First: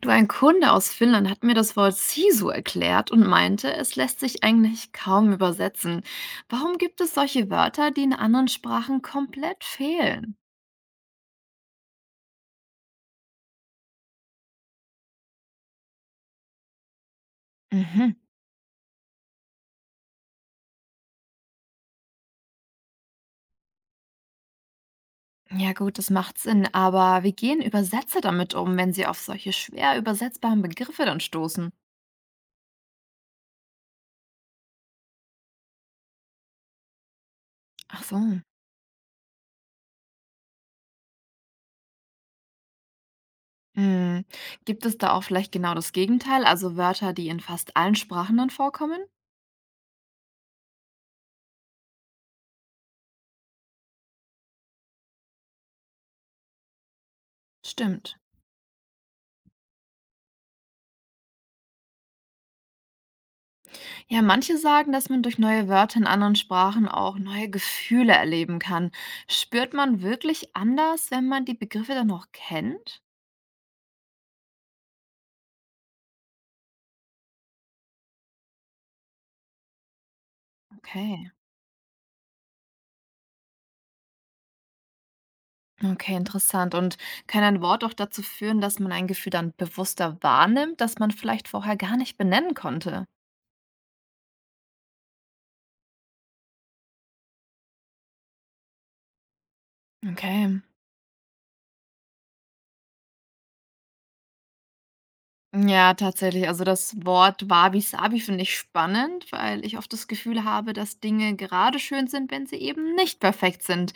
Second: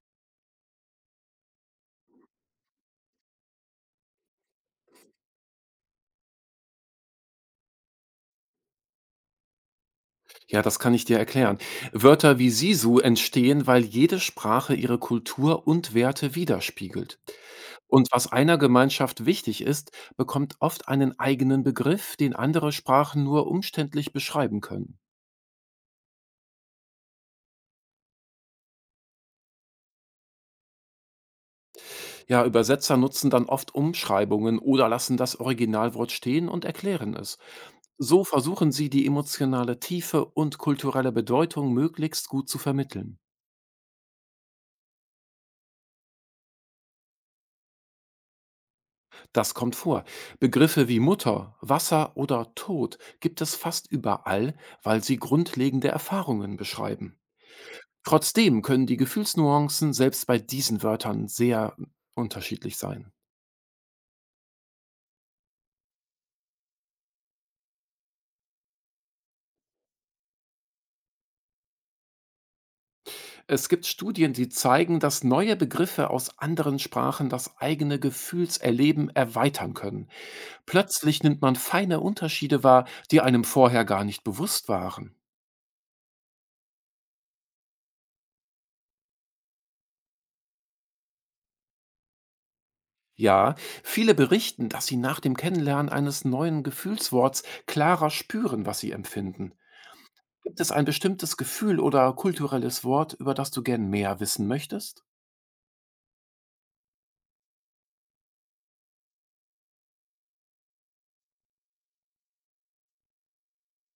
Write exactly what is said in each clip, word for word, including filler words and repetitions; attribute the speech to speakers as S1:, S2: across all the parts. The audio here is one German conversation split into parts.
S1: Du, ein Kunde aus Finnland hat mir das Wort Sisu erklärt und meinte, es lässt sich eigentlich kaum übersetzen. Warum gibt es solche Wörter, die in anderen Sprachen komplett fehlen?
S2: Ja, das kann ich dir erklären. Wörter wie Sisu entstehen, weil jede Sprache ihre Kultur und Werte widerspiegelt. Und
S1: Mhm.
S2: was einer Gemeinschaft wichtig ist, bekommt oft einen eigenen Begriff, den andere Sprachen nur umständlich beschreiben können.
S1: Ja gut, das macht Sinn, aber wie gehen Übersetzer damit um, wenn sie auf solche schwer übersetzbaren Begriffe dann stoßen?
S2: Ja, Übersetzer nutzen dann oft Umschreibungen oder lassen das Originalwort stehen und erklären es.
S1: Ach so.
S2: So versuchen sie, die emotionale Tiefe und kulturelle Bedeutung möglichst gut zu vermitteln.
S1: Hm. Gibt es da auch vielleicht genau das Gegenteil, also Wörter, die in fast allen Sprachen dann vorkommen?
S2: Das kommt vor. Begriffe wie Mutter, Wasser oder Tod gibt es fast überall, weil sie grundlegende Erfahrungen beschreiben.
S1: Stimmt.
S2: Trotzdem können die Gefühlsnuancen selbst bei diesen Wörtern sehr unterschiedlich sein.
S1: Ja, manche sagen, dass man durch neue Wörter in anderen Sprachen auch neue Gefühle erleben kann. Spürt man wirklich anders, wenn man die Begriffe dann noch kennt?
S2: Es gibt Studien, die zeigen, dass neue Begriffe aus anderen Sprachen das eigene Gefühlserleben erweitern können.
S1: Okay,
S2: Plötzlich nimmt man feine Unterschiede wahr, die einem vorher gar nicht bewusst waren.
S1: okay, interessant. Und kann ein Wort auch dazu führen, dass man ein Gefühl dann bewusster wahrnimmt, das man vielleicht vorher gar nicht benennen konnte?
S2: Ja, viele berichten, dass sie nach dem Kennenlernen eines neuen Gefühlsworts klarer spüren, was sie empfinden. Gibt
S1: Okay.
S2: es ein bestimmtes Gefühl oder kulturelles Wort, über das du gern mehr wissen möchtest?
S1: Ja, tatsächlich. Also das Wort Wabi-Sabi finde ich spannend, weil ich oft das Gefühl habe, dass Dinge gerade schön sind, wenn sie eben nicht perfekt sind.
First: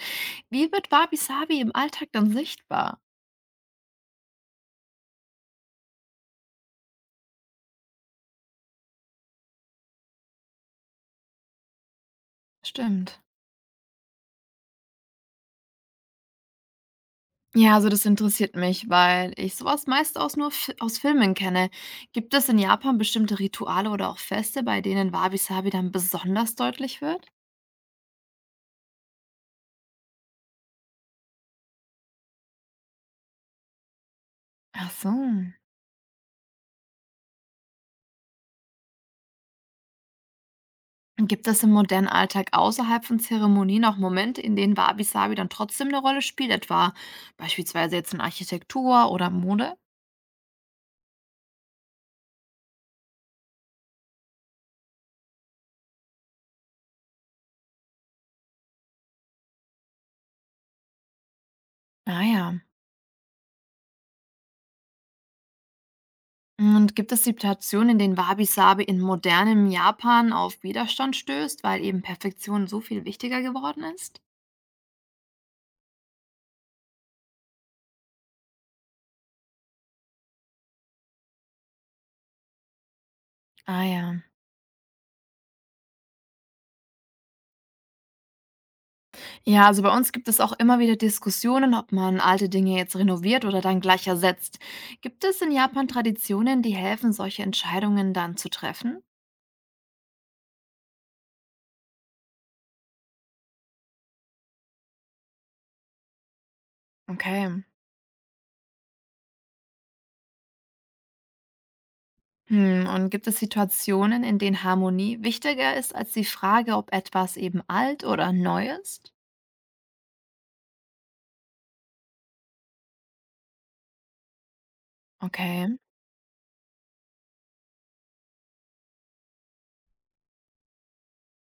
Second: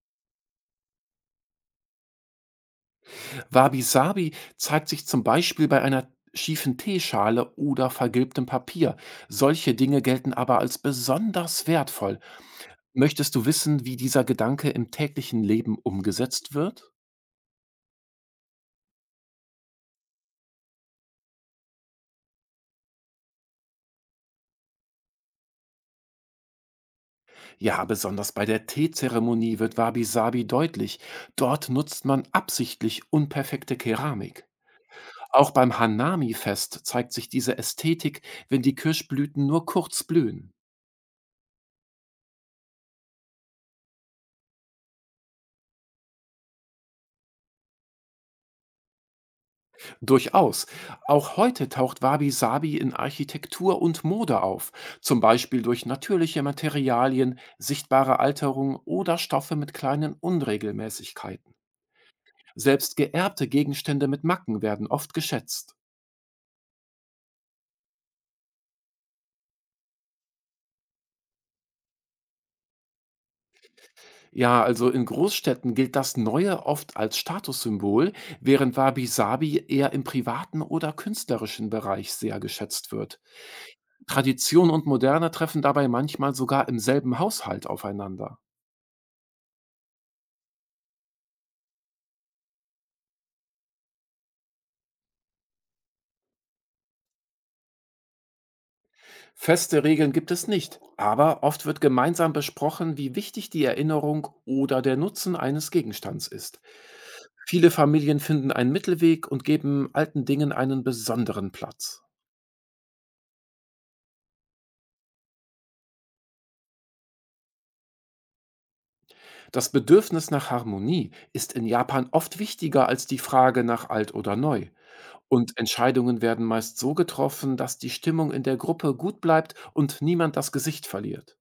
S1: Wie wird Wabi-Sabi im Alltag dann sichtbar?
S2: Wabi-Sabi zeigt sich zum Beispiel bei einer schiefen Teeschale oder vergilbtem Papier. Solche Dinge gelten aber als besonders wertvoll.
S1: Stimmt.
S2: Möchtest du wissen, wie dieser Gedanke im täglichen Leben umgesetzt wird?
S1: Ja, also das interessiert mich, weil ich sowas meist aus nur Fi aus Filmen kenne. Gibt es in Japan bestimmte Rituale oder auch Feste, bei denen Wabi-Sabi dann besonders deutlich wird?
S2: Ja, besonders bei der Teezeremonie wird Wabi-Sabi deutlich. Dort nutzt man absichtlich unperfekte Keramik.
S1: Ach so.
S2: Auch beim Hanami-Fest zeigt sich diese Ästhetik, wenn die Kirschblüten nur kurz blühen.
S1: Und gibt es im modernen Alltag außerhalb von Zeremonien auch Momente, in denen Wabi-Sabi dann trotzdem eine Rolle spielt, etwa beispielsweise jetzt in Architektur oder Mode?
S2: Durchaus. Auch heute taucht Wabi-Sabi in Architektur und Mode auf, zum Beispiel durch natürliche Materialien, sichtbare Alterung oder Stoffe mit kleinen Unregelmäßigkeiten.
S1: Ah ja.
S2: Selbst geerbte Gegenstände mit Macken werden oft geschätzt.
S1: Und gibt es Situationen, in denen Wabi-Sabi in modernem Japan auf Widerstand stößt, weil eben Perfektion so viel wichtiger geworden ist?
S2: Ja, also in Großstädten gilt das Neue oft als Statussymbol, während Wabi-Sabi eher im privaten oder künstlerischen Bereich sehr geschätzt wird.
S1: Ah ja.
S2: Tradition und Moderne treffen dabei manchmal sogar im selben Haushalt aufeinander.
S1: Ja, also bei uns gibt es auch immer wieder Diskussionen, ob man alte Dinge jetzt renoviert oder dann gleich ersetzt. Gibt es in Japan Traditionen, die helfen, solche Entscheidungen dann zu treffen?
S2: Feste Regeln gibt es nicht, aber oft wird gemeinsam besprochen, wie wichtig die Erinnerung oder der Nutzen eines Gegenstands ist.
S1: Okay.
S2: Viele Familien finden einen Mittelweg und geben alten Dingen einen besonderen Platz.
S1: Hm, und gibt es Situationen, in denen Harmonie wichtiger ist als die Frage, ob etwas eben alt oder neu ist?
S2: Das Bedürfnis nach Harmonie ist in Japan oft wichtiger als die Frage nach alt oder neu. Und
S1: Okay.
S2: Entscheidungen werden meist so getroffen, dass die Stimmung in der Gruppe gut bleibt und niemand das Gesicht verliert.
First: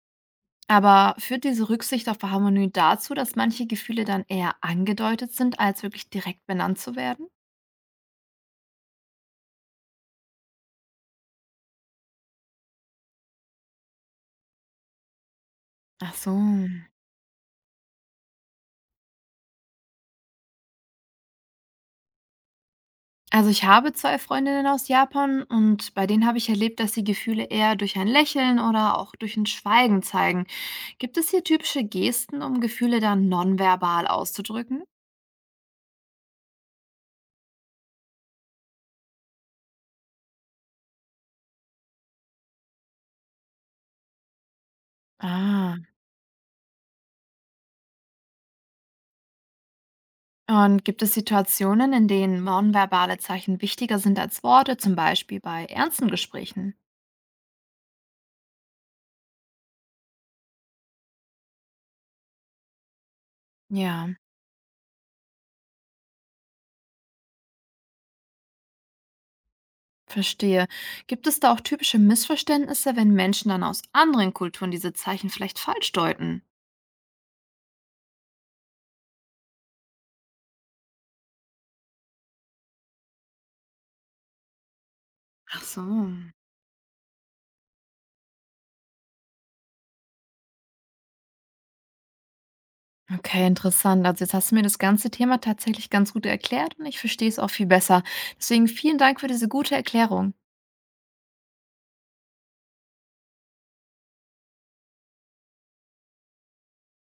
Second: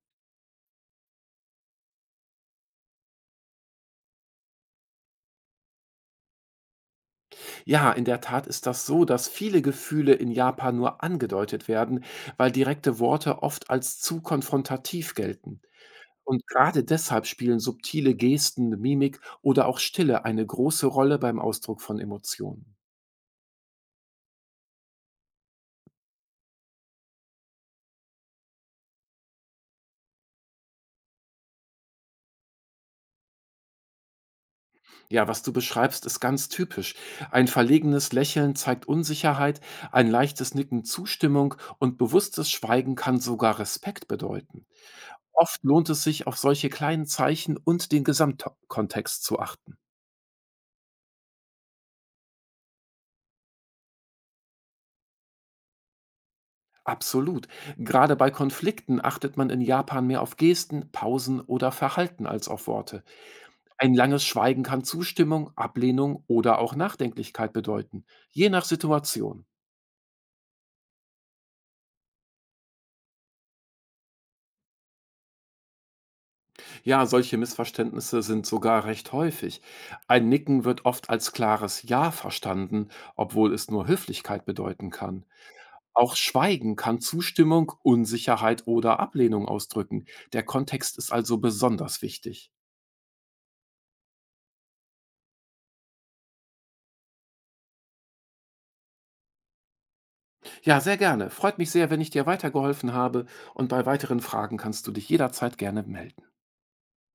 S1: Aber führt diese Rücksicht auf Harmonie dazu, dass manche Gefühle dann eher angedeutet sind, als wirklich direkt benannt zu werden?
S2: Ja, in der Tat ist das so, dass viele Gefühle in Japan nur angedeutet werden, weil direkte Worte oft als zu konfrontativ gelten.
S1: Ach so.
S2: Und gerade deshalb spielen subtile Gesten, Mimik oder auch Stille eine große Rolle beim Ausdruck von Emotionen.
S1: Also ich habe zwei Freundinnen aus Japan und bei denen habe ich erlebt, dass sie Gefühle eher durch ein Lächeln oder auch durch ein Schweigen zeigen. Gibt es hier typische Gesten, um Gefühle dann nonverbal auszudrücken?
S2: Ja, was du beschreibst, ist ganz typisch. Ein verlegenes Lächeln zeigt Unsicherheit, ein leichtes Nicken Zustimmung und bewusstes Schweigen kann sogar Respekt bedeuten. Oft
S1: Ah.
S2: lohnt es sich, auf solche kleinen Zeichen und den Gesamtkontext zu achten.
S1: Und gibt es Situationen, in denen nonverbale Zeichen wichtiger sind als Worte, zum Beispiel bei ernsten Gesprächen?
S2: Absolut. Gerade bei Konflikten achtet man in Japan mehr auf Gesten, Pausen oder Verhalten als auf Worte. Ein
S1: Ja,
S2: langes Schweigen kann Zustimmung, Ablehnung oder auch Nachdenklichkeit bedeuten, je nach Situation.
S1: verstehe. Gibt es da auch typische Missverständnisse, wenn Menschen dann aus anderen Kulturen diese Zeichen vielleicht falsch deuten?
S2: Ja, solche Missverständnisse sind sogar recht häufig. Ein Nicken wird oft als klares Ja verstanden, obwohl es nur Höflichkeit bedeuten kann.
S1: Ach so.
S2: Auch Schweigen kann Zustimmung, Unsicherheit oder Ablehnung ausdrücken. Der Kontext ist also besonders wichtig.
S1: Okay, interessant. Also jetzt hast du mir das ganze Thema tatsächlich ganz gut erklärt und ich verstehe es auch viel besser. Deswegen vielen Dank für diese gute Erklärung.
S2: Ja, sehr gerne. Freut mich sehr, wenn ich dir weitergeholfen habe und bei weiteren Fragen kannst du dich jederzeit gerne melden.